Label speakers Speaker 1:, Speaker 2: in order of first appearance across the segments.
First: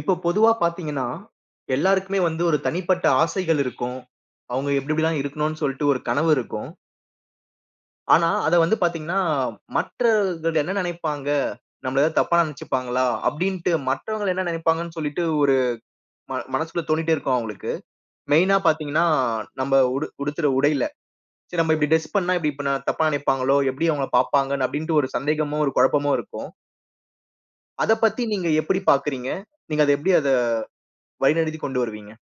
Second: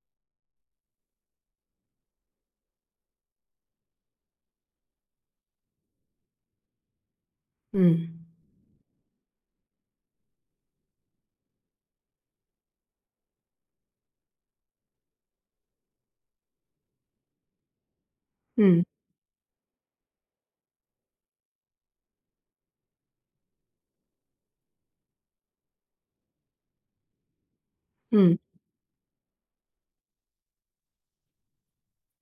Speaker 1: இப்போ பொதுவா பாத்தீங்கன்னா, எல்லாருக்குமே வந்து ஒரு தனிப்பட்ட ஆசைகள் இருக்கும். அவங்க எப்டி எப்டி தான் இருக்கனு சொல்ட்டு ஒரு கனவு இருக்கும்.
Speaker 2: ம்.
Speaker 1: ஆனா, அத வந்து பாத்தீங்கனா, மற்றவங்க என்ன நினைப்பாங்க? நம்மள எதா தப்பா நினைச்சுப்பாங்களா, அப்டின்டு மத்தவங்க என்ன நினைப்பாங்கன்னு சொல்லிட்டு ஒரு, ம மனசுகுள்ள தோனிட்டே இருக்கும் அவங்களுக்கு, மெயினா
Speaker 2: ம்.
Speaker 1: பாத்தீங்கன்னா, நம்ம உடு உடுத்துற உடையில, சரி, நம்ம இப்டி டிரெஸ் பண்ணா, இப்டி தப்பா நினைப்பாங்களோ, எப்டி அவங்கள பாப்பாங்க, அப்டின்டு, ஒரு சந்தேகமும், ஒரு குழப்பமும் இருக்கும். அத பத்தி
Speaker 2: ம்.
Speaker 1: நீங்க எப்டி பாக்குறீங்க? நீங்க அத எப்டி அத வழிநடத்திக் கொண்டு வருவீங்க?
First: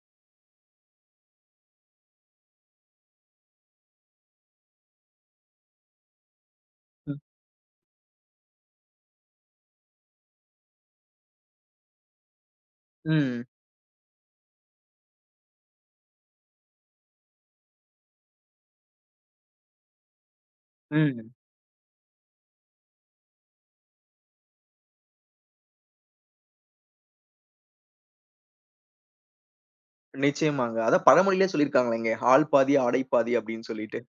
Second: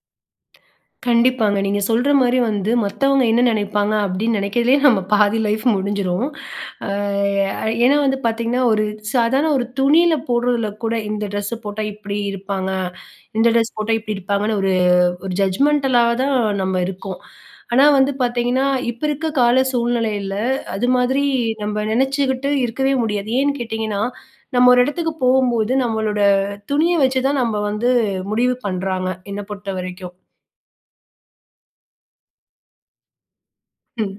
Speaker 2: கண்டிப்பாங்க. நீங்க சொல்ற மாரி வந்து, மத்தவங்க என்ன நினைப்பாங்க, அப்டின்னு நினைக்கவே நம்ம பாதி லைஃப் முடிஞ்சிரும். அ
Speaker 1: ம்.
Speaker 2: ஏன்னா வந்து பாத்தீங்கன்னா, ஒரு சாதாரண, ஒரு துணியில போடுறதுல கூட, இந்த ட்ரெஸ்ஸ போட்டா இப்டி இருப்பாங்க,
Speaker 1: ம்.
Speaker 2: இந்த ட்ரெஸ் போட்டா இப்டி இருப்பாங்கன்னு, ஒரு ஒரு ஜட்ஜ்மெண்டலா தான் நம்ம இருக்கோம். ஆனா, வந்து பாத்தீங்கன்னா, இப்போ இருக்க கால சூழ்நிலையில, அது மாதிரி
Speaker 1: ம்.
Speaker 2: நம்ப நினைச்சுக்கிட்டு இருக்கவே முடியாது, ஏன்னு கேட்டிங்கன்னா, நம்ம ஒரு இடத்துக்கு போகும்போது, நம்மளோட துணிய வச்சு தான் நம்ப வந்து, முடிவு பண்றாங்க என்ன பொறுத்தவரைக்கும்.
Speaker 1: நிச்சயமாங்க. அதான் பழமொழியிலே சொல்லியிருக்கிறாங்களே, "ஆல் பாதி, ஆடை பாதி" அப்டின்னு சொல்லிட்டு.
Speaker 2: ம்,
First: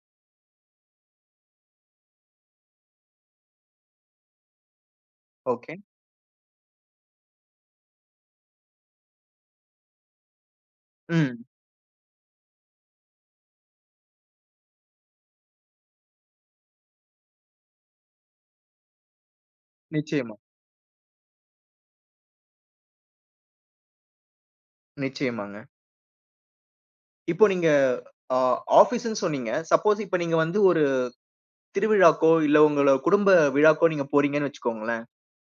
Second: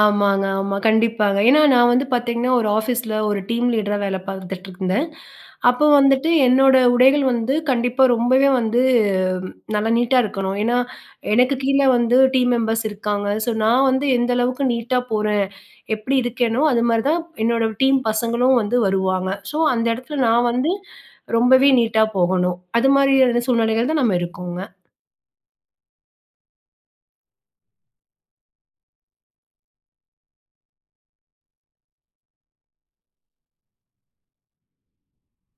Speaker 2: ஆமாங்க. ஆமா கண்டிப்பாங்க, ஏனா நான் வந்து பாத்தீங்கன்னா, ஒரு ஆஃபீஸ்ல ஒரு டீம் லீடரா வேல பாத்துட்டு இருந்தேன்,
Speaker 1: ஓகே.
Speaker 2: அப்ப வந்துட்டு என்னோட உடைகள் வந்து கண்டிப்பா ரொம்பவே வந்து, நல்லா நீட்டா இருக்கணும். ஏனா,
Speaker 1: ம்.
Speaker 2: எனக்கு கீழ வந்து, டீம் மெம்பர்ஸ் இருக்காங்க. ஸோ நான் வந்து எந்த அளவுக்கு நீட்டா போறேன், எப்டி இருக்கேனோ, அதுமாதிரி தான் என்னோட டீம் பசங்களும் வந்து வருவாங்க. ஸோ அந்த இடத்துல
Speaker 1: நிச்சயமா.
Speaker 2: நான் வந்து ரொம்பவே நீட்டா போகணும், அதுமாதிரியான [unintelligible] சூழ்நிலைகள் தான் நம்ம இருக்கோங்க.
Speaker 1: நிச்சயமாங்க. இப்போ நீங்க ஆ ஆஃபீஸ்ன்னு சொன்னீங்க. சப்போஸ் இப்ப நீங்க வந்து ஒரு திருவிழாக்கோ, இல்ல உங்கள குடும்ப விழாக்கோ நீங்க போறீங்கன்னு வச்சுக்கோங்களேன்.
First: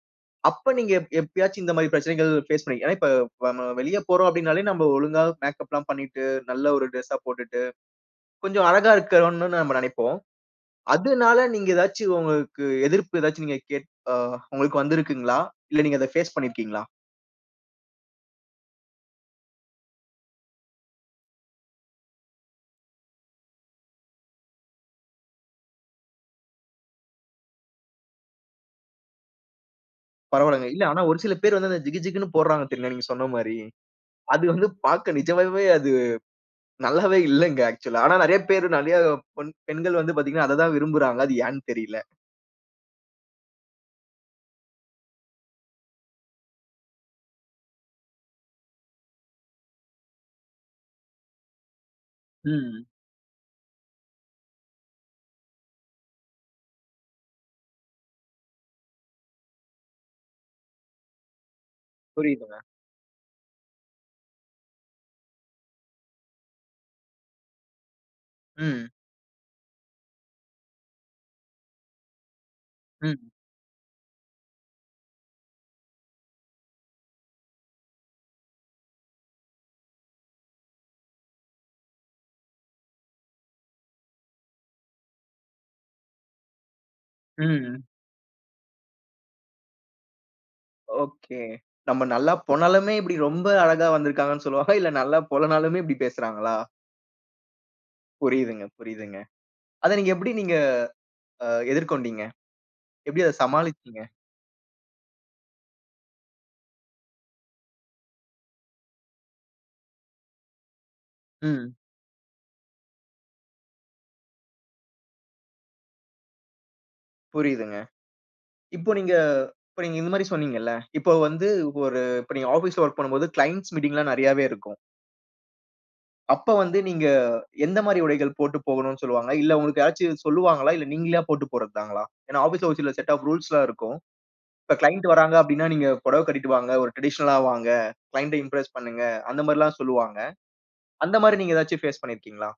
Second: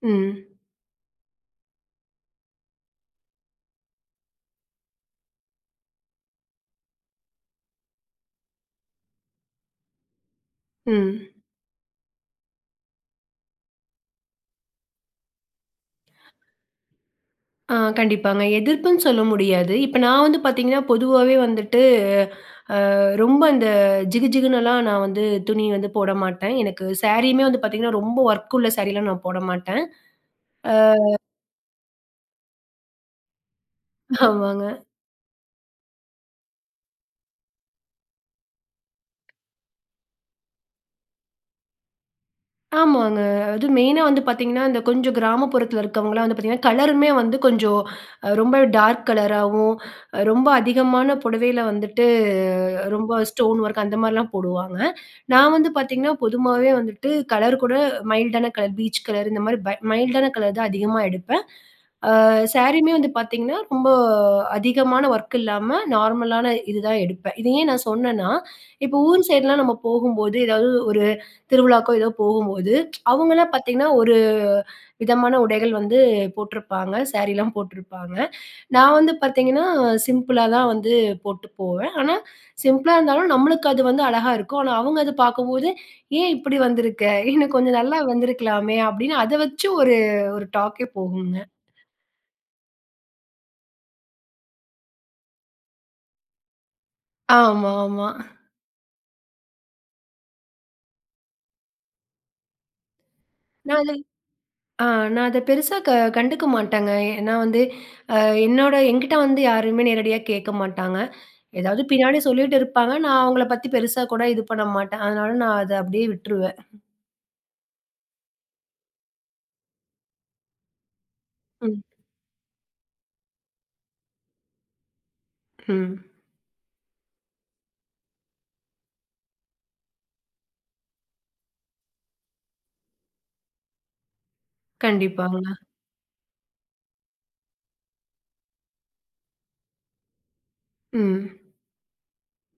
Speaker 2: ம்.
Speaker 1: அப்ப நீங்க எப் எப்பயாச்சும் இந்த மாரி பிரச்சனைகள் ஃபேஸ் பண்ணிரு ஏன்னா இப்ப வ ம வெளிய போறோம் அப்டின்னாலே, நம்ப ஒழுங்கா மேக்கப்லாம் பண்ணிட்டு நல்ல ஒரு டிரெஸ்ஸா போட்டுட்டு, கொஞ்சம் அழகா இருக்கனுன்னு நம்ம நெனைப்போம்.
Speaker 2: ம்.
Speaker 1: அதுனால நீங்க ஏதாச்சு உங்களுக்கு எதிர்ப்பு ஏதாச்சு நீங்க கேட் ஆ உங்களுக்கு வந்திருக்குங்களா? இல்ல நீங்க அத பேஸ் பண்ணியிருக்கீங்களா?
Speaker 2: ஆ, கண்டிப்பாங்க. எதிர்ப்புன்னு சொல்ல முடியாது. இப்ப நான் வந்து பாத்தீங்கன்னா, பொதுவாவே வந்துட்டு ஆ ரொம்ப இந்த, ஜிகுஜிகுன்னுலாம் நான் வந்து துணி வந்து போடமாட்டேன். எனக்கு சாரியுமே வந்து பாத்தீங்கன்னா, ரொம்ப ஒர்க்குள்ள சாரீலாம் நான் போட மாட்டேன்.
Speaker 1: பரவாலங்க. இல்ல ஆனா
Speaker 2: ஆ
Speaker 1: ஒரு சில பேர் வந்து அந்த ஜிகு ஜிகுன்னு போடுறாங்க தெரியுமா நீங்க சொன்ன மாரி. அது
Speaker 2: ஆமாங்க.
Speaker 1: வந்து பாக்க நிஜமாவே அது நல்லாவே இல்லங்க ஆக்சுலா ஆனா நெறையா பேர், நெறையா பொண் பெண்கள் வந்து பாத்தீங்கன்னா, அத தான் விரும்புறாங்க. அது ஏன்னு தெரியல.
Speaker 2: ஆமாங்க. அதும் மெயினா வந்து பார்த்தீங்கன்னா, இந்த கொஞ்சம் கிராமப்புறத்தில இருக்கவங்கலாம் வந்து பாத்தீங்கன்னா, கலருமே வந்து கொஞ்சம் அ ரொம்ப டார்க் கலராவும் ரொம்ப அதிகமான புடவையில வந்துட்டு
Speaker 1: ம்.
Speaker 2: ரொம்ப ஸ்டோன் ஒர்க் அந்த மாரிலாம் போடுவாங்க. நான் வந்து பாத்தீங்கன்னா, பொதுவாவே வந்துட்டு கலர் கூட மைல்டான கலர் பீச் கலர் இந்த மாரி பை மைல்டான கலர் தான் அதிகமா எடுப்பேன். ஆ
Speaker 1: புரியிதுங்க.
Speaker 2: சாரியுமே வந்து பாத்தீங்கன்னா, ரொம்ப அதிகமான வொர்க் இல்லாம நார்மலான இது தான் எடுப்பேன். இத ஏன் நான் சொன்னேன்னா,
Speaker 1: ம்.
Speaker 2: இப்ப ஊர் சைட்லாம் நம்ம போகும்போது, ஏதாவது ஒரு திருவிழாக்கோ ஏதோ போகும்போது
Speaker 1: ம்.
Speaker 2: அவங்கலாம் பார்த்தீங்கன்னா, ஒரு விதமான உடைகள் வந்து போட்ருப்பாங்க. சாரிலாம் போட்ருப்பாங்க. நான் வந்து பாத்தீங்கன்னா, சிம்பிளா தான் வந்து போட்டு போவேன். ஆனா சிம்ப்ளா இருந்தாலும் நம்ளுக்கு அது வந்து அழகா இருக்கும். ஆனா அவுங்க அது பாக்கும்போது "ஏன் இப்டி வந்துருக்க? இன்னும் கொஞ்சம்
Speaker 1: ம்.
Speaker 2: நல்லா வந்துருக்கலாமே!" அப்டின் அத வச்சு ஒரு ஒரு டாக்கே போகுங்க.
Speaker 1: ஓகே. நம்ம நல்லா போனாலுமே, இப்டி ரொம்ப அழகா வந்துருக்காங்கன்னு சொல்லுவாங்களா, இல்ல நல்லா போலனாலுமே இப்டி பேசுறாங்களா?
Speaker 2: ஆமாமா.
Speaker 1: புரியுதுங்க, புரியுதுங்க. அத நீங்க எப்டி நீங்க, ஆ எதிர்கொண்டீஙக? எப்டி அத சமாளிச்சீங்க?
Speaker 2: [unintelligible] ஆ நான் அத பெருசா க கண்டுக்க மாட்டேங்க. ஏனா, வந்து அ என்னோட என்கிட்ட வந்து யாருமே நேரடியா கேக்க மாட்டாங்க.
Speaker 1: ம்.
Speaker 2: ஏதாவது பின்னாடி சொல்லிட்டு இருப்பாங்க. நான் அவங்கள பத்தி பெருசா கூட இது பண்ண மாட்டன். அதனால நான் அத அப்டியே விட்டுருவேன்.
Speaker 1: புரியுதுங்க. இப்போ நீங்க இப்ப நீங்க இந்த மாரி சொன்னீஙகல்ல. இப்போ வந்து
Speaker 2: ம்.
Speaker 1: ஒரு இப்ப நீங்க ஆபீஸ்ல வொர்க் பண்ணும்போது கிளையன்ட்ஸ் மீட்டிங் எல்லாம் நிறையாவே இருக்கும்.
Speaker 2: ம்.
Speaker 1: அப்ப வந்து நீங்க, எந்த மாரி உடைகள் போட்டு போகணும்னு சொல்லுவாங்க. இல்ல உங்களுக்கு யாராச்சும் சொல்லுவாங்களா? இல்ல நீங்களே போட்டு போறது தாங்களா? ஏனா, ஆபீஸ்ல சில செட் ஆஃப் ரூல்ஸ் எல்லாம் இருக்கும். இப்ப கிளையன்ட் வராங்க
Speaker 2: கண்டிப்பாங்க.
Speaker 1: அப்டினா நீங்க புடவ கட்டிட்டு வாங்க, ஒரு டிரடிஷனல்ல வாங்க. கிளையன்ட் இம்ப்ரஸ் பண்ணுங்க. அந்த மாரி எல்லாம் சொல்லுவாங்க. அந்த
Speaker 2: ம்.
Speaker 1: மாரி நீங்க ஏதாச்சும் பேஸ் பண்ணியிருக்கீங்களா?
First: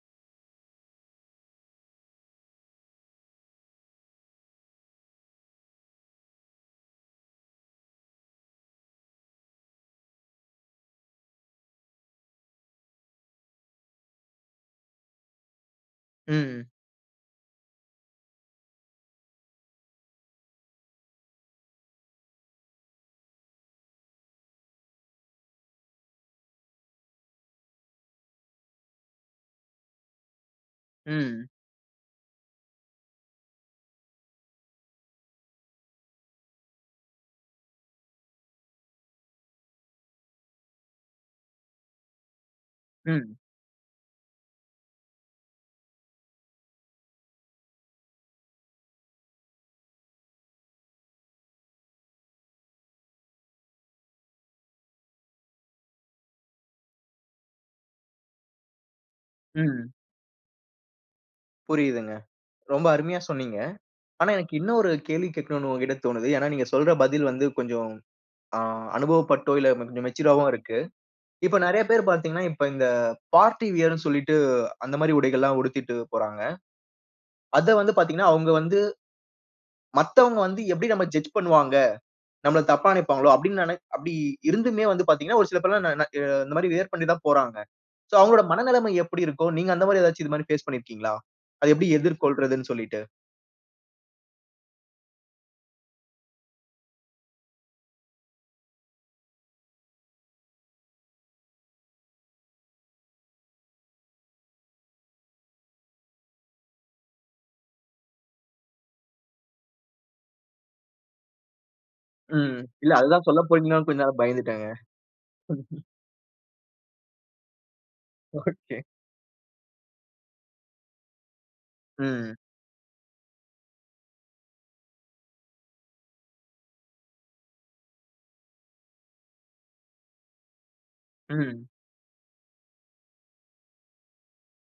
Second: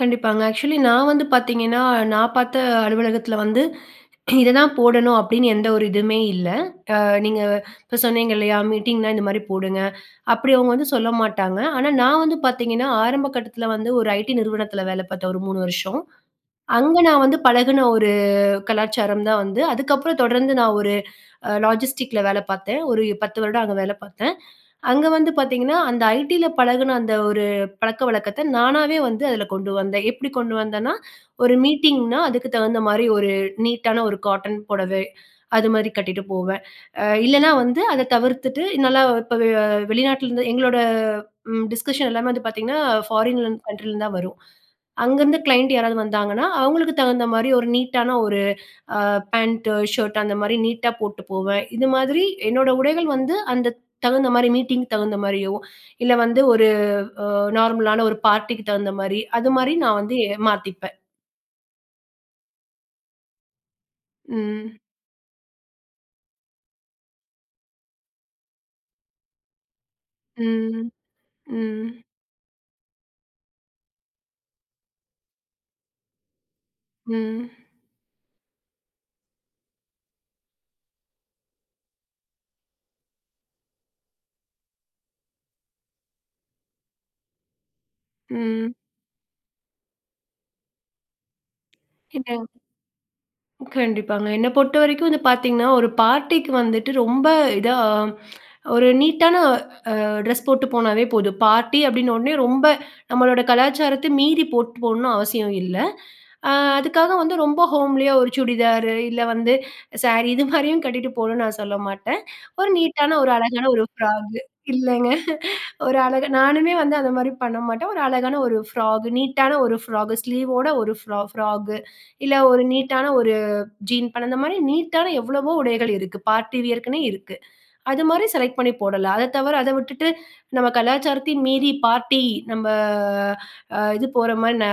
Speaker 2: கண்டிப்பாங்க. ஆக்சுவலி நான் வந்து பார்த்தீங்கன்னா, நான் பார்த்த அலுவலகத்துல வந்து, இத தான் போடணும் அப்டின்னு எந்த ஒரு இதுவுமே இல்ல. அ நீங்க இப்போ சொன்னீங்க இல்லையா, மீட்டிங்னா இந்த மாரி போடுங்க. அப்டி அவங்க வந்து சொல்ல மாட்டாங்க. ஆனா, நான் வந்து பார்த்தீங்கன்னா, ஆரம்ப கட்டத்துல வந்து ஒரு ஐடி நிறுவனத்துல வேல பார்த்தேன், ஒரு 3 வருஷம்.
Speaker 1: ம்.
Speaker 2: அங்க நான் வந்து பழகுன ஒரு கலாச்சாரம் தான் வந்து, அதுக்கப்புறம் தொடர்ந்து நான் ஒரு அ லாஜிஸ்டிக்ல வேல பார்த்தேன், ஒரு 10 வருடம் அங்க வேல பார்த்தேன். அங்க வந்து பார்த்தீங்கன்னா, அந்த ஐடியில பழகுன அந்த ஒரு பழக்கவழக்கத்த நானாகவே வந்து, அதுல கொண்டு வந்தேன். எப்டி கொண்டு வந்தன்னா,
Speaker 1: ம்.
Speaker 2: ஒரு மீட்டிங்னா அதுக்கு தகுந்த மாரி ஒரு நீட்டான ஒரு காட்டன் புடவை. அது மாரி கட்டிட்டு போவேன். அ. இல்லன்னா வந்து அத தவிர்த்துட்டு நல்லா இப்போ அ வெளிநாட்லருந்து எங்களோட ம் டிஸ்கஷன் எல்லாமே வந்து பார்த்தீங்கன்னா
Speaker 1: ம்.
Speaker 2: ஃபாரின் கன்ட்ரிலந்து தான் வரும். அங்கருந்து கிளையண்ட் யாராவது வந்தாங்கன்னா, அவங்களுக்கு தகுந்த மாரி ஒரு நீட்டான ஒரு ஆ பேண்ட்டு, ஷர்ட்டு அந்த மாரி நீட்டா போட்டு போவேன். இது மாதிரி என்னோட உடைகள் வந்து, அந்த தகுந்த மாரி மீட்டிங்குக்கு தகுந்த மாரியோ இல்ல வந்து ஒரு அ நார்மலான ஒரு பார்ட்டிக்கு தகுந்த மாரி. அது மாரி
Speaker 1: ம்.
Speaker 2: நான் வந்து மாத்திப்பேன்.
Speaker 1: புரியுதுங்க. ரொம்ப அருமையா சொன்னீங்க. ஆனா, எனக்கு
Speaker 2: ம்.
Speaker 1: இன்னொரு கேள்வி கேட்கணும்னு உங்கட்ட தோணுது. ஏனா, நீங்க சொல்ற பதில் வந்து கொஞ்சம் ஆ அனுபவப்பட்டோ இல்ல கொஞ்சம் மெச்சூர் றாவோ இருக்கு.
Speaker 2: ம்.
Speaker 1: இப்போ நெறைய பேர்
Speaker 2: ம்.
Speaker 1: பார்த்தீங்கன்னா, இப்ப இந்த பார்ட்டி வியர் ன்னு சொல்லிட்டு, அந்த மாரி உடைகள் எல்லாம் உடுத்திட்டு போறாங்க.
Speaker 2: ம்.
Speaker 1: அத வந்து பார்த்தீங்கன்னா, அவங்க வந்து மத்தவங்க வந்து எப்டி நம்ம ஜட்ஜ் பண்ணுவாங்க? நம்மள தப்பா நெனைப்பாங்களோ அப்டின்னு, நெ அப்டி இருந்துமே வந்து பார்த்தீங்கன்னா, ஒரு சில பேர் எல்லாம், நா- இந்த மாரி வியர் பண்ணி தான் போறாங்க. சோ அவங்களோட
Speaker 2: ம்.
Speaker 1: மனநெலைம எப்டி இருக்கும்? நீங்க அந்த மாரி ஏதாச்சு. இது மாரி பேஸ் பண்ணியிருக்கீங்களா. அத எப்டி
Speaker 2: இப்ப
Speaker 1: எதிர்கொள்றதுன்னு சொல்லிட்டு?
Speaker 2: கண்டிப்பாங்க. என்ன பொறுத்தவரைக்கும் வந்து பார்த்தீங்கன்னா, ஒரு பார்ட்டி க்கு வந்துட்டு, ரொம்ப இதா ஒரு நீட்டான அ ட்ரெஸ் போட்டு போனாவே போதும். பார்ட்டி அப்டின்னொன்னே ரொம்ப நம்மளோட கலாச்சாரத்த மீறி போட்டு போடணும் அவசியம் இல்ல அ. அதுக்காக வந்து ரொம்ப ஹோம்லி யா ஒரு சுடிதார் ரு, இல்ல வந்து சாரி இது மாரியும் கட்டிட்டு போகணும்னு நான் சொல்ல மாட்டேன்
Speaker 1: ம்.
Speaker 2: ஒரு
Speaker 1: இல்ல
Speaker 2: நீட்டான,
Speaker 1: அதுதான்
Speaker 2: ஒரு அழகான
Speaker 1: சொல்லப்போறீங்களோ
Speaker 2: ஒரு
Speaker 1: கொஞ்சம் நேரம்
Speaker 2: ஃப்ராக் கு.
Speaker 1: பயந்துட்டேங்க.
Speaker 2: இல்லங்க.
Speaker 1: [unintelligible]
Speaker 2: ஒரு அழகா, நானுமே வந்து அந்த மாரி பண்ண மாட்டேன். ஒரு அழகான ஒரு
Speaker 1: ஒகே.
Speaker 2: ஃப்ராகு. நீட்டான ஒரு ஃப்ராகு, ஸ்லீவ் வோட ஒரு ஃப் ஃப்ராகு. இல்ல
Speaker 1: ம்.
Speaker 2: ஒரு நீட்டான ஒரு "ஜீன்ஸ்" பண்ண, அந்த மாரி நீட்டான எவ்வளவோ உடைகள் இருக்கு. பார்ட்டி வியர்க்குனே இருக்கு அது மாரி செலக்ட் பண்ணி போடலாம். அத தவர. அத விட்டுட்டு நம்ம கலாச்சாரத்தையும்
Speaker 1: ம்.
Speaker 2: மீறி பார்ட்டி நம்ப ஆ. அ. இது போற மாரி. ஆ.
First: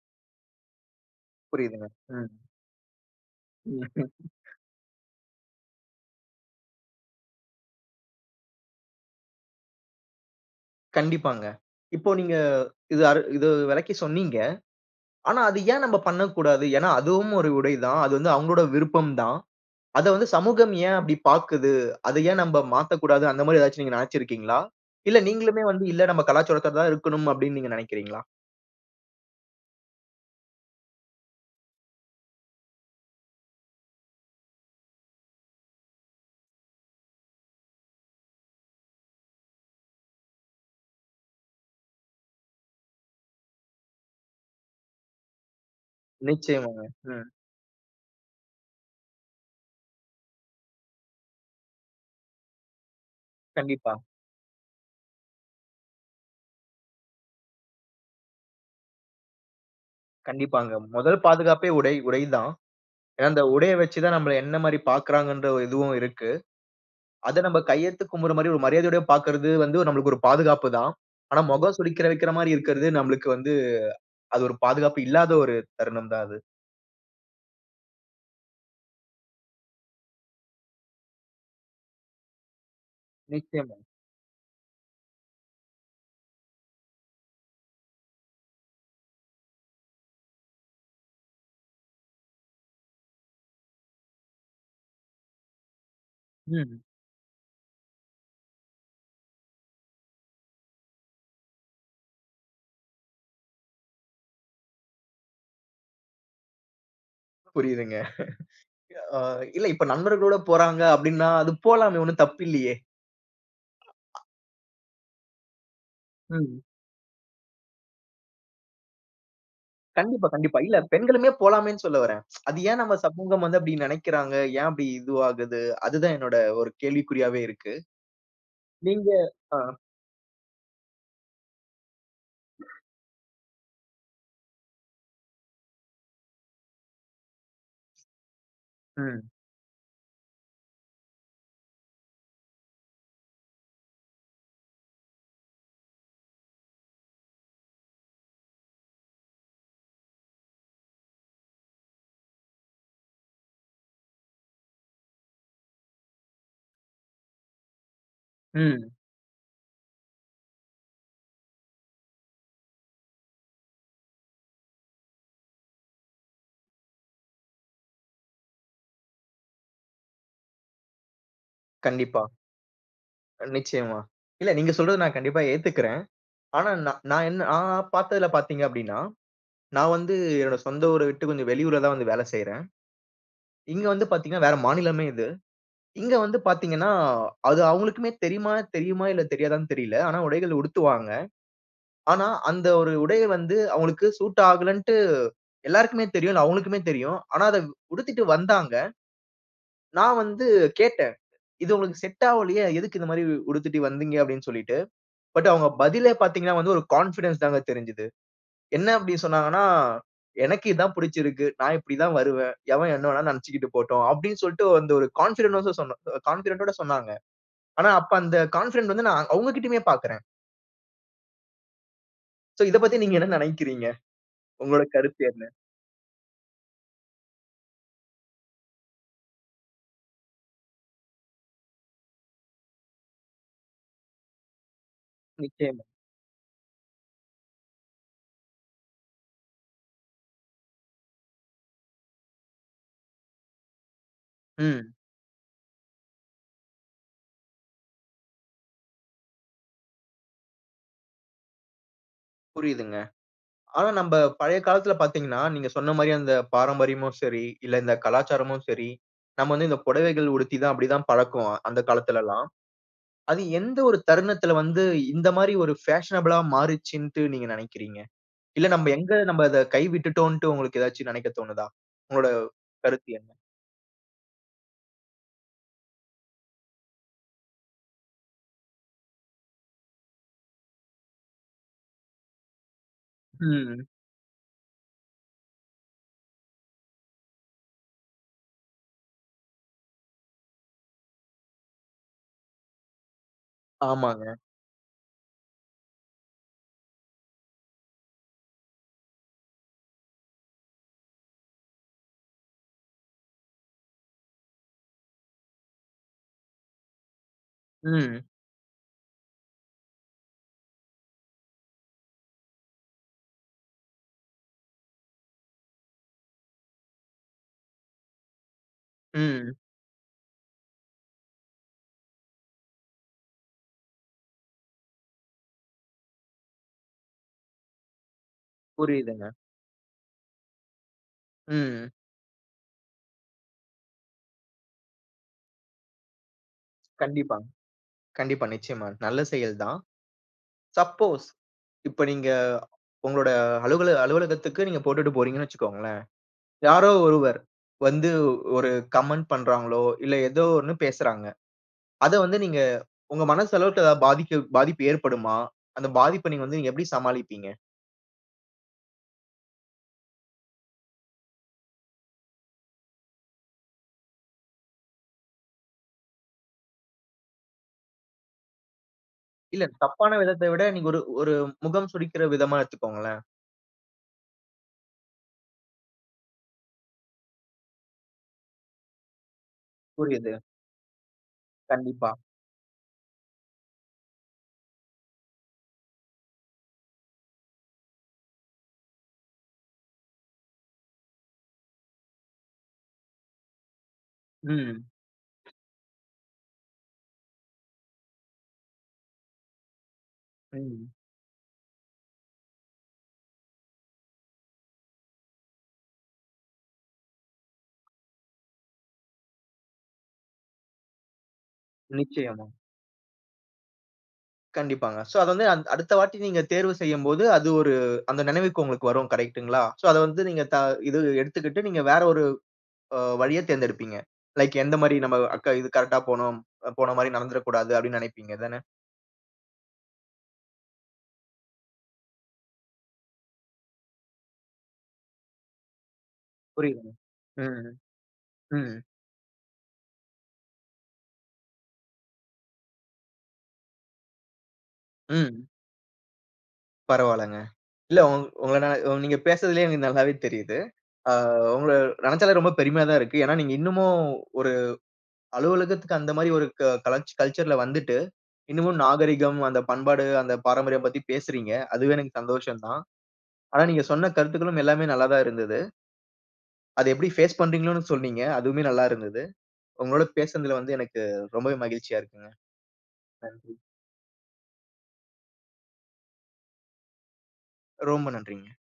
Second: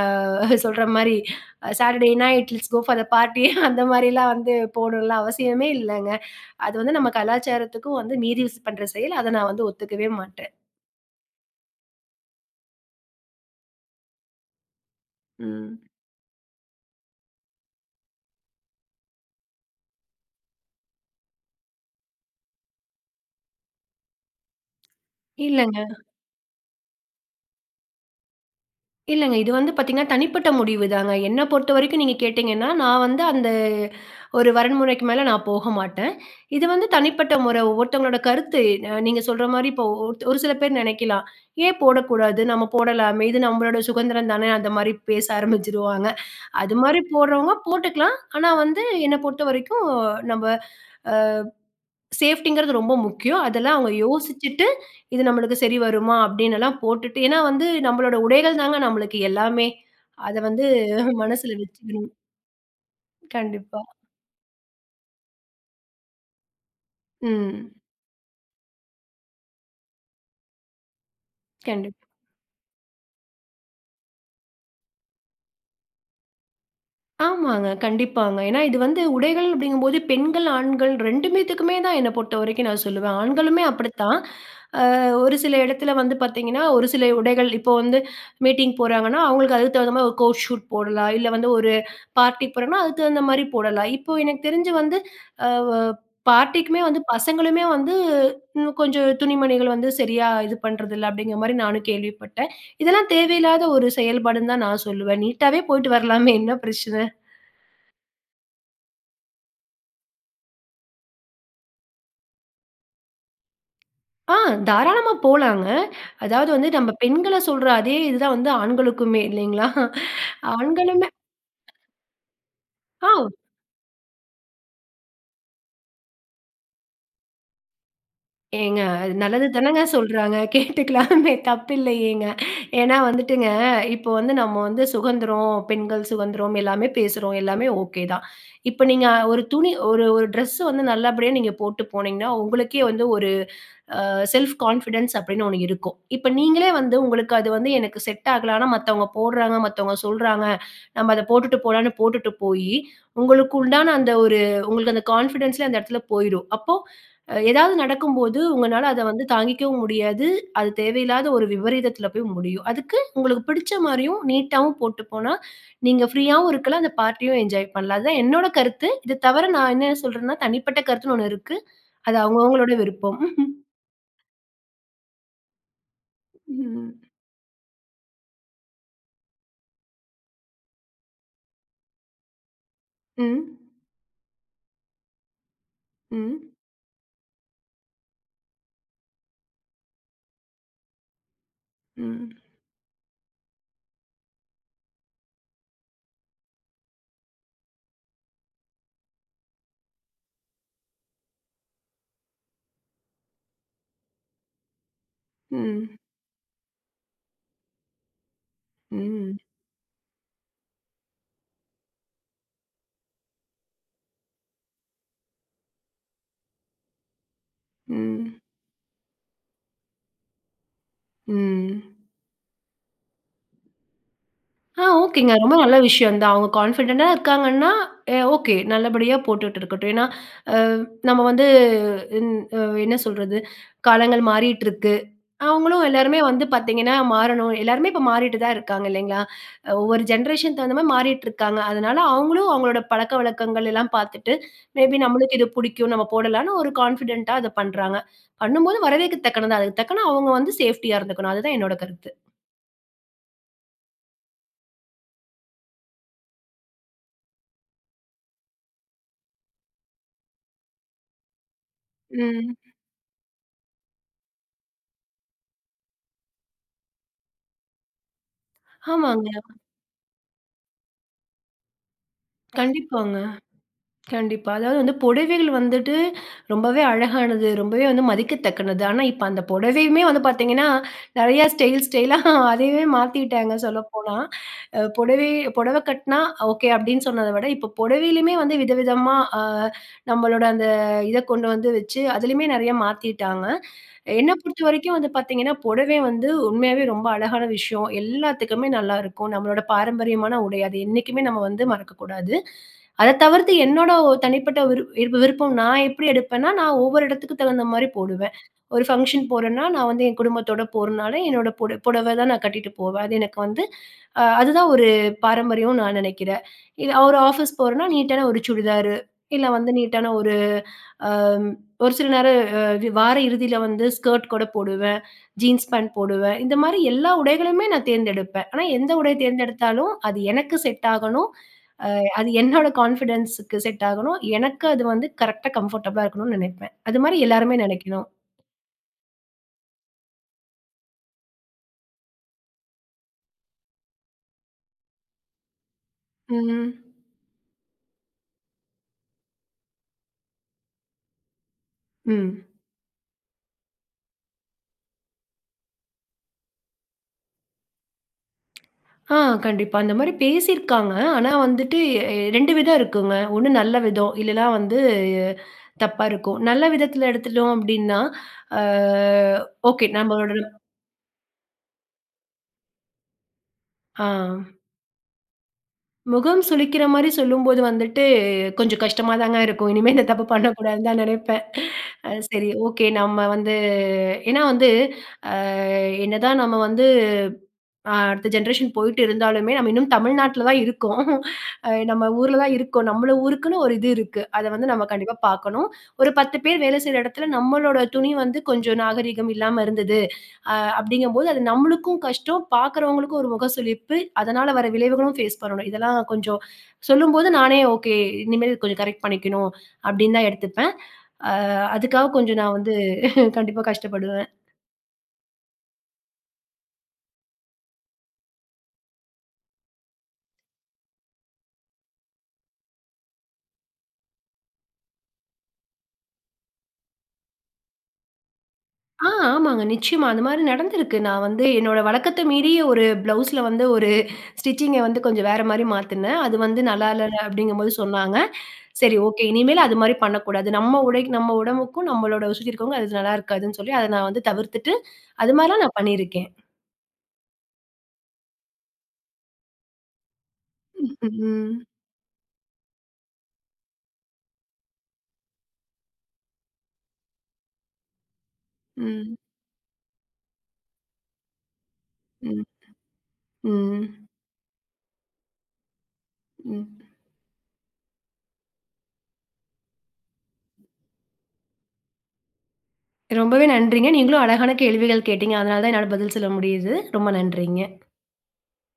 Speaker 2: சொல்ற மாரி
Speaker 1: புரியுதுங்க.
Speaker 2: சாட்டர்டே
Speaker 1: ம்.
Speaker 2: நைட் லெட்ஸ் கோஃபார் பார்ட்டி அந்த மாரிலாம் வந்து போடலாம் அவசியமே இல்லங்க அது வந்து நம்ம கலாச்சாரத்துக்கும் வந்து மீறி யூஸ் பண்ற செயல். அத நான் வந்து ஒத்துக்கவே மாட்டேன்.
Speaker 1: கண்டிப்பாங்க. இப்போ நீங்க இத அரு இத வெளக்கி சொன்னீங்க. ஆனா, அத
Speaker 2: ம்.
Speaker 1: ஏன் நம்ப பண்ணக்கூடாது? ஏன்னா, அதுவும் ஒரு உடை தான். அது வந்து அவுங்கோட விருப்பம் தான். அத வந்து சமூகம் ஏன் அப்டி பாக்குது? அத ஏன் நம்ப மாத்தக்கூடாது. அந்த மாரி ஏதாச்சு நீங்க நெனச்சுருக்கீங்களா? இல்ல நீங்களுமே
Speaker 2: இல்லங்க.
Speaker 1: வந்து, "இல்ல நம்ம கலாச்சாரத்தோட தான் இருக்கணும்" அப்டின்னு நீங்க நினைக்கிறீங்களா?
Speaker 2: இல்லங்க. இது வந்து பாத்தீங்கன்னா, தனிப்பட்ட முடிவு தாங்க. என்ன பொறுத்தவரைக்கும் நீங்க கேட்டீங்கன்னா, நான் வந்து அந்த ஒரு வரைமுறைக்கு மேல நான் போக மாட்டேன். இது வந்து தனிப்பட்ட முறை, ஒவ்வொருத்தவங்களோட கருத்து. அ நீங்க சொல்ற மாரி இப்போ ஓ ஓருத் ஒரு சில பேர் நினைக்கலாம். ஏன் போடக்கூடாது, நம்ம போடலாமே இது நம்பளோட சுகந்திரம் தானே, அந்த மாரி பேச ஆரம்பிச்சுருவாங்க. அது
Speaker 1: நிச்சயமாங்க.
Speaker 2: மாரி
Speaker 1: ம்.
Speaker 2: போட்றவங்க போட்டுக்கலாம். ஆனா, வந்து என்ன பொறுத்த வரைக்கும் நம்ப. ஆ. சேஃப்டிங்கிறது ரொம்ப முக்கியம். அதெல்லாம் அவங்க
Speaker 1: கண்டிப்பா.
Speaker 2: யோசிச்சுட்டு, இது நம்பளுக்கு சரி வருமா, அப்படினெல்லாம் போட்டுட்டு ஏனா, வந்து நம்பளோட உடைகள் தாங்க நம்பளுக்கு எல்லாமே. அத வந்து
Speaker 1: கண்டிப்பாங்க. மொதல்
Speaker 2: மனசுல
Speaker 1: பாதுகாப்பே உடை
Speaker 2: வச்சுக்கணும்.
Speaker 1: உடை தான். ஏனா, அந்த உடைய
Speaker 2: கண்டிப்பா.
Speaker 1: வச்சு தான், நம்மள என்ன மாரி பாக்குறாங்கன்ற ஒரு இதுவும் இருக்கு. அத நம்ப
Speaker 2: ம்.
Speaker 1: கையெடுத்து கும்பட்ற மாரி ஒரு மரியாதையோட பாக்கறது வந்து, நம்பளுக்கு ஒரு பாதுகாப்பு தான். ஆனா, மொகம்
Speaker 2: கண்டிப்
Speaker 1: சுளிக்கிர வைக்கிற மாரி இருக்கிறது நம்மளுக்கு வந்து, அது ஒரு பாதுகாப்பு இல்லாத ஒரு தருணம் தான் அது.
Speaker 2: ஆமாங்க கண்டிப்பாங்க. ஏனா இது வந்து உடைகள் அப்படிங்கும்போது, பெண்கள் ஆண்கள் ரெண்டு பேத்துக்குமே தான் என்ன பொறுத்தவரைக்கும் நான் சொல்லுவேன். ஆண்களுமே
Speaker 1: நிச்சயமாங்.
Speaker 2: அப்படித்தான், ஆ ஒரு சில இடத்தில வந்து பார்த்தீங்கனா, ஒரு சில உடைகள், இப்போ வந்து மீட்டிங் போறாங்கனா, அவங்களுக்கு அதுக்கு தகுந்த மாதிரி ஒரு கோட் ஷூட் போடலாம், இல்ல வந்து ஒரு பார்ட்டி போறோனா, அதற்கு தகுந்த மாதிரி போடலாம். இப்போ எனக்கு தெரிஞ்சு வந்து, ஆ வொ பார்ட்டிக்குமே
Speaker 1: ம்.
Speaker 2: வந்து பசங்களுமே வந்து, இன்னும் கொஞ்சம் துணிமணிகள் வந்து சரியா இது பண்ணுறதில்ல, அப்படின்கிற மாதிரி நானும் கேள்விப்பட்டேன். இதெல்லாம் தேவையில்லாத ஒரு செயல்பாடுனு தான் நான் சொல்லுவேன், நீட் ஆவே போயிட்டு வரலாமே, என்ன பிரச்சனை?
Speaker 1: புரியுதுங்க. எ ஆ இல்ல இப்போ நண்பர்களோடு போறாங்க, அப்படினா அது போலாமே ஒன்னும் தப்பில்லையே. அ ஆ.
Speaker 2: ஆ, தாராளமா போலாங்க, அதாவது
Speaker 1: ம்.
Speaker 2: வந்து நம்ம பெண்களை சொல்ற அதே இது தான் வந்து, ஆண்களுக்குமே இல்லைங்களா?
Speaker 1: கண்டிப்பா கண்டிப்பா, இல்ல
Speaker 2: ஆண்களுமே,
Speaker 1: பெண்களுமே போலாமேனு சொல்ல வறேன், அது ஏன் நம்ம
Speaker 2: அ.
Speaker 1: சமூகம் வந்து அப்படி நெனைக்கிறாங்க? ஏன் அப்படி இதுவாகுது? அது தான் என்னுடைய ஒரு கேள்விக்குறியாவே இருக்கு.
Speaker 2: ஏங்க
Speaker 1: நீங்க
Speaker 2: அது நல்லது
Speaker 1: ஆ,
Speaker 2: தானங்க சொல்றாங்க, கேட்டுக்கலாமே தப்பில்லையேங்க. ஏன்னா வந்துட்டுங்க இப்போ வந்து, நம்ம வந்து சுதந்திரம், பெண்கள் சுதந்திரம், எல்லாமே பேசுறோம் எல்லாமே ஓகே தான். இப்போ நீங்க
Speaker 1: ம்.
Speaker 2: ஒரு துணி ஒரு ஒரு ட்ரெஸ் வந்து நல்லபடியா நீங்க போட்டு போனீங்கன்னா, உங்களுக்கே வந்து ஒரு, ஆ செல்ஃப் கான்ஃபிடன்ஸ் அப்டினு ஒன்னு இருக்கும். இப்போ நீங்களே வந்து உங்களுக்கு அது வந்து எனக்கு செட் ஆகலனா மத்தவங்க போடுறாங்க, மத்தவங்க சொல்றாங்க, நம்ம அத போட்டுட்டு போலாம்னு போட்டுட்டு போய், உங்களுக்கு உண்டான அந்த ஒரு உங்களுக்கு அந்த கான்ஃபிடன்ஸ்லே அந்த இடத்தில போய்ரும். அப்போ, அ எதாவது நடக்கும்போது உங்கனால
Speaker 1: ம்.
Speaker 2: அத வந்து தாங்கிக்கவும் முடியாது, அது தேவையில்லாத ஒரு விபரீதத்தில போய் முடியும். அதுக்கு உங்களுக்கு பிடிச்ச மாரியும் நீட் ஆவும் போட்டு போனா, நீங்க ப்ரீ ஆவும் இருக்கலாம், அந்த பார்ட்டியும் என்ஜாய் பண்ணலாம். அதுதான் என்னோட கருத்து. இதை தவிர நான் என்ன சொல்றேனா, தனிப்பட்ட கருத்துனு ஒன்னு இருக்கு, அது
Speaker 1: கண்டிப்பா.
Speaker 2: அவங்க அவங்களோட விருப்பம்.
Speaker 1: அ நிச்சயமா, இல்ல நீங்க சொல்றதை நான் கண்டிப்பா ஏத்துக்கிறேன், ஆனா நா
Speaker 2: ம்.
Speaker 1: நா என்ன நா பார்த்ததுல பார்த்தீங்க அப்படினா, நான் வந்து என்னோட சொந்த ஊர விட்டு கொஞ்சம் வெளியூர்ல தான் வந்து வேல செய்றேன்.
Speaker 2: ம்.
Speaker 1: இங்க வந்து பார்த்தீங்கனா, வேற மாநிலமே இது, இங்க வந்து
Speaker 2: ம்.
Speaker 1: பார்த்தீங்கனா, அது அவங்களுக்குமே தெரியுமானு தெரியுமா இல்ல தெரியாதானு தெரியல, ஆனா உடைகள் உடுத்துவாங்க. ஆனா
Speaker 2: ம்.
Speaker 1: அந்த ஒரு உடைய வந்து அவங்களுக்கு சூட் ஆகலன்ட்டு எல்லோருக்குமே தெரியும், அது அவங்களுக்குமே தெரியும், ஆனா அத உடுத்திட்டு வந்தாங்க. நான் வந்து கேட்டேன், இது உங்களுக்கு செட் ஆவலியே, எதுக்கு இந்த மாதிரி உ உடுத்திட்டு வந்தீங்க, அப்படினு சொல்லிட்டு. பட் அவங்க
Speaker 2: ம்.
Speaker 1: பதிலே பார்த்தீங்கனா வந்து ஒரு கான்ஃபிடன்ஸ் தாங்க தெரிஞ்சிது, என்ன அப்படி
Speaker 2: ம்.
Speaker 1: சொன்னாங்கனா, "எனக்கு இதான் பிடிச்சிருக்கு, நான் இப்படி தான் வருவேன், எவன் என்ன வேனா நினைச்சிகிட்டு போட்டும்." அப்படினு சொல்லிட்டு வந்து ஒரு கான்ஃபிடன்ட்ஸ் கான்ஃபிடன்ட் ஓட சொன்னாங்க, ஆனா அப்போ அந்த
Speaker 2: ம்.
Speaker 1: கான்ஃபிடன்ட் வந்து நான் அவங்ககிட்டயுமே பார்க்குறேன்.
Speaker 2: ம்.
Speaker 1: சோ இதப் பத்தி நீங்க என்ன நெனைக்கிறீங்க?
Speaker 2: ஆ,
Speaker 1: உங்களோட கருத்து
Speaker 2: ஓகேங்க.
Speaker 1: என்ன?
Speaker 2: ரொம்ப நல்ல விஷயம் தான் அவங்க கான்ஃபிடென்ட்டா இருக்காங்கன்னா, ஓகே நல்லபடியா போட்டுட்டு இருக்கட்டும். ஏன்னா, அ நம்ம வந்து ம் அ என்ன சொல்றது காலங்கள் மாறிட்டுருக்கு
Speaker 1: நிச்சயமா.
Speaker 2: அவங்களும் எல்லாருமே வந்து பார்த்தீங்கன்னா மாறணும். எல்லாருமே இப்ப மாறிட்டு தான் இருக்காங்க இல்லைங்களா, ஒவ்வொரு ஜென்ரேஷன் தகுந்த மாரி மாறிட்டுருக்காங்க. அதனால அவங்களும் அவங்களோட பழக்கவழக்கங்கள் எல்லாம் பார்த்துட்டு மே
Speaker 1: ம்.
Speaker 2: பி நம்மளுக்கு இது புடிக்கும் நம்ம போடலான்னு ஒரு கான்ஃபிடென்ட்டா அத பண்றாங்க. பண்ணும்போது வரவேற்க தக்கனது அதுக்கு தக்கன அவங்க வந்து சேஃப்டியா இருந்துக்கணும் அதுதான் என்னோட கருத்து.
Speaker 1: புரியிதுங்க. ஆனா நம்ப பழைய காலத்தில பார்த்தீங்கன்னா, நீங்க சொன்ன மாரி அந்த பாரம்பரியமும் சரி, இல்ல இந்த கலாச்சாரமும் சரி. நம்ம வந்து இந்த பொடவைகள் உடுத்தி தான் அப்டி தான் பழக்குவோம் அந்த காலத்திலலாம்.
Speaker 2: ம்.
Speaker 1: அது எந்த ஒரு தருணத்தில வந்து இந்த மாரி ஒரு பேஷனபிள்ளா மாறுச்சுன்ட்டு நீங்க நெனைக்கிறீங்க? இல்ல நம்ப எங்கு
Speaker 2: ஆமாங்க.
Speaker 1: நம்ப அத கைவிட்டுட்டோன்ட்டு உங்களுக்கு ஏதாச்சு நெனைக்கத் தோணுதா? உங்களுட கருத்து
Speaker 2: கண்டிப்பாங்க,
Speaker 1: என்ன?
Speaker 2: கண்டிப்பா. அதாவது வந்து பொடவைகள் வந்துட்டு ரொம்பவே அழகானது. ரொம்பவே வந்து மதிக்கத்தக்கது ஆனா, இப்ப அந்த பொடவையுமே வந்து பார்த்தீங்கன்னா, நெறைய ஸ்டைல் ஸ்டைலா அதையே மாத்திவிட்டாங்க
Speaker 1: ம்.
Speaker 2: சொல்லப்போனா. அ பொடவை பொடவகட்னா ஓகே அப்டின்னு சொன்னத விட இப்ப பொடவையிலேயுமே வந்து விதவிதமா, ஆ நம்மளோட அந்த இத கொண்டு வந்து வச்சு அதிலேயுமே நெறைய மாத்திட்டாங்க. என்னை
Speaker 1: ஆமாங்க.
Speaker 2: பொறுத்த வரைக்கும் வந்து பார்த்தீங்கன்னா, பொடவை வந்து உண்மையாவே ரொம்ப அழகான விஷயம் எல்லாத்துக்குமே நல்லாருக்கும் நம்மளோட பாரம்பரியமான உடை அது என்னைக்குமே நம்ம வந்து மறக்கக்கூடாது. அத தவிர்த்து என்னோட ஒ தனிப்பட்ட விரு விருப்பம் நான் எப்டி எடுப்பேனா, நான் ஒவ்வொரு இடத்துக்கு தகுந்த மாரி
Speaker 1: ம்.
Speaker 2: போடுவேன். ஒரு ஃபங்க்ஷன் போறேன்னா நான் வந்து என் குடும்பத்தோட போறனால என்னோட புட புடவை தான் நான் கட்டிட்டு போவேன். அது எனக்கு வந்து ஆ அதுதான் ஒரு பாரம்பரியம்னு நான் நெனைக்கிறேன். இது ஒரு ஆஃபீஸ் போறேனா நீட்டான ஒரு சுடிதாரு, இல்ல
Speaker 1: ம்.
Speaker 2: வந்து நீட்டான ஒரு ஆ ஒரு சில நேரம் வார இறுதியில வந்து ஸ்கர்ட் கூட போடுவேன், ஜீன்ஸ் பேண்ட் போடுவேன். இந்த மாரி எல்லா உடைகளுமே நான் தேர்ந்தெடுப்பேன். ஆனா எந்த உடைய
Speaker 1: புரியிதுங்க.
Speaker 2: தேர்ந்தெடுத்தாலும் அது எனக்கு செட் ஆகணும்.
Speaker 1: ம்.
Speaker 2: அ அது என்னோட கான்ஃபிடன்ஸுக்கு செட் ஆகணும் எனக்கு அது வந்து கரெக்டா கம்ஃபர்டபிளா இருக்கணும்னு நெனைப்பேன் அது மாதிரி
Speaker 1: கண்டிப்பாங்க.
Speaker 2: எல்லாருமே நெனைக்கணும்.
Speaker 1: கண்டிப்பா, நிச்சயமா நல்ல செயல் தான். சப்போஸ் இப்ப நீங்க உங்களோட அலுவலக அலுவலகத்துக்கு நீங்க போட்டுட்டு போகிறீங்கன்னு வச்சுக்கோங்களேன்.
Speaker 2: ம்.
Speaker 1: யாரோ ஒருவர் வந்து ஒரு கமெண்ட் பண்றார்களோ இல்ல ஏதோ ஒண்ணு பேசுறாங்க. அத வந்து
Speaker 2: ம்.
Speaker 1: நீங்க உங்க மனசு அளவுட்ட ஏதாவது பாதி பாதிப்பு ஏற்படுமா? அந்த பாதிப்ப நீங்க வந்து எப்டி சமாளிப்பீங்க?
Speaker 2: ஆ, கண்டிப்பா. அந்தமாரி பேசிருக்காங்க. ஆனா, வந்துட்டு எ 2 விதம் இருக்குங்க. ஒன்னு நல்ல விதம், இல்லன்னா வந்து அ, தப்பா இருக்கும். நல்ல விதத்துல எடுத்துட்டோம் அப்பிடின்னா ஆ,
Speaker 1: இல்ல.
Speaker 2: ஓகே.
Speaker 1: தப்பான
Speaker 2: நம்மளோட
Speaker 1: விதத்த விட நீங்க ஒரு ஒரு முகம் சுழிக்கிற விதமா எடுத்துக்கோங்களேன்.
Speaker 2: ஆ. முகம் சுளிக்கிறமாரி சொல்லும்போது வந்துட்டு, கொஞ்சம் கஷ்டமா தாங்க இருக்கும். இனிமே இந்த தப்பு
Speaker 1: புரியுது.
Speaker 2: பண்ணக்கூடாதுன்னு தான் நினைப்பேன்
Speaker 1: கண்டிப்பா.
Speaker 2: அது சரி. ஓகே. நம்ம வந்து ஏனா வந்து ஆ என்னதான் நம்ம வந்து அ, அடுத்த ஜென்ரேஷன் போயிட்டு இருந்தாலுமே, நம்ம இன்னும் தமிழ்நாட்ல தான் இருக்கோம் அ, நம்ம ஊர்ல தான் இருக்கோம். நம்மள ஊருக்குன்னு ஒரு இது இருக்கு. அத வந்து நம்ம
Speaker 1: ம்.
Speaker 2: கண்டிப்பா பார்க்கணும் ஒரு 10 பேர் வேலை செய்ற இடத்துல நம்மளோட துணி வந்து கொஞ்சம் நாகரீகம் இல்லாம இருந்துது அ,
Speaker 1: ம்.
Speaker 2: அப்பிடிங்கும்போது அது நம்மளுக்கும் கஷ்டம், பார்க்குறவங்களுக்கும் ஒரு முகசுழிப்பு. அதனால வர விளைவுகளும் ஃபேஸ் பண்ணணும். இதெல்லாம் கொஞ்சம் சொல்லும்போது நானே ஓகே, இனிமேல் கொஞ்சம் கரெக்ட் பண்ணிக்கணும் அப்பிடின்னு தான் எடுத்துப்பேன் ஆ, அதுக்காக கொஞ்சம்
Speaker 1: நிச்சயமா.
Speaker 2: நான் வந்து கண்டிப்பா கஷ்டப்படுவேன்
Speaker 1: கண்டிப்பாங்க. சோ, அது வந்து அ, அடுத்த வாட்டி நீங்க தேர்வு செய்யும்போது, அது ஒரு அந்த நினைவுக்கு உங்களுக்கு வரும் கரெக்ட்டுங்களா? சோ, அத வந்து நீங்க த இது எடுத்துக்கிட்டு நீங்க வேற ஒரு அ வழிய தேர்ந்தெடுப்பீங்க. லைக் எந்தமாரி நம்ம அக்க இது கரெக்ட்டா போணும், அ, போனமாரி நடந்துற கூடாது. அப்பிடின்னு நினைப்பீங்க தான?
Speaker 2: ஆ, ஆமாங்க. நிச்சயமா. அந்தமாரி நடந்திருக்கு. நான் வந்து என்னோட வழக்கத்த மீறி ஒரு ப்ளவுஸ்ல வந்து ஒரு ஸ்டிச்சிங்க வந்து கொஞ்சம் வேறமாரி மாத்துனேன். அது வந்து நல்லா
Speaker 1: புரியுதுங்க.
Speaker 2: இல்லை
Speaker 1: ம்,
Speaker 2: அப்பிடிங்கும்போது சொன்னாங்க
Speaker 1: ம்.
Speaker 2: சரி ஓகே. இனிமேலு அதுமாரி பண்ணக்கூடாது. நம்ம உடைக் நம்ம உடம்புக்கும் நம்மளோட வசதி இருக்கிறவங்க அது நல்லா இருக்காதுன்னு சொல்லி அத நான் வந்து தவிர்த்துட்டு அது
Speaker 1: ம்.
Speaker 2: மாரிலாம் நான் பண்ணியிருக்கேன்.
Speaker 1: பரவால்லங்க. இல்ல. உங் உங்கனா உங்கள நீங்க பேசுறதுலே எனக்கு நல்லாவே தெரியிது.
Speaker 2: ம்,
Speaker 1: ஆ,
Speaker 2: ம்
Speaker 1: உங்கள நினச்சாலே ரொம்ப பெருமையா தான் இருக்கு. ஏனா, நீங்க இன்னமும் ஒரு அலுவலகத்துக்கு அந்தமாரி ஒரு க கலாச் கல்ச்சர்ல வந்துட்டு, இன்னமும்
Speaker 2: ம்.
Speaker 1: நாகரிகம், அந்த பண்பாடு, அந்த பாரம்பரியம் பத்தி பேசுறீங்க. அதுவே எனக்கு
Speaker 2: ம்,
Speaker 1: சந்தோஷம் தான். ஆனா,
Speaker 2: ம்
Speaker 1: நீங்க சொன்ன கருத்துக்களும் எல்லாமே நல்லா தான் இருந்தது.
Speaker 2: ம்.
Speaker 1: அத எப்பிடி ஃபேஸ் பண்றீங்களோன்னு சொன்னீங்க. அதுவுமே நல்லா இருந்துது. உங்களோட பேசுனதுல வந்து எனக்கு ரொம்பவே மகிழ்ச்சியா இருக்குங்க.
Speaker 2: ரொம்பவே
Speaker 1: நன்றி.
Speaker 2: நன்றிங்க. நீங்களும் அழகான கேள்விகள் கேட்டீங்க. அதனால தான் என்னால பதில் சொல்ல முடியுது. ரொம்ப நன்றிங்க.
Speaker 1: ரொம்ப நன்றிங்க.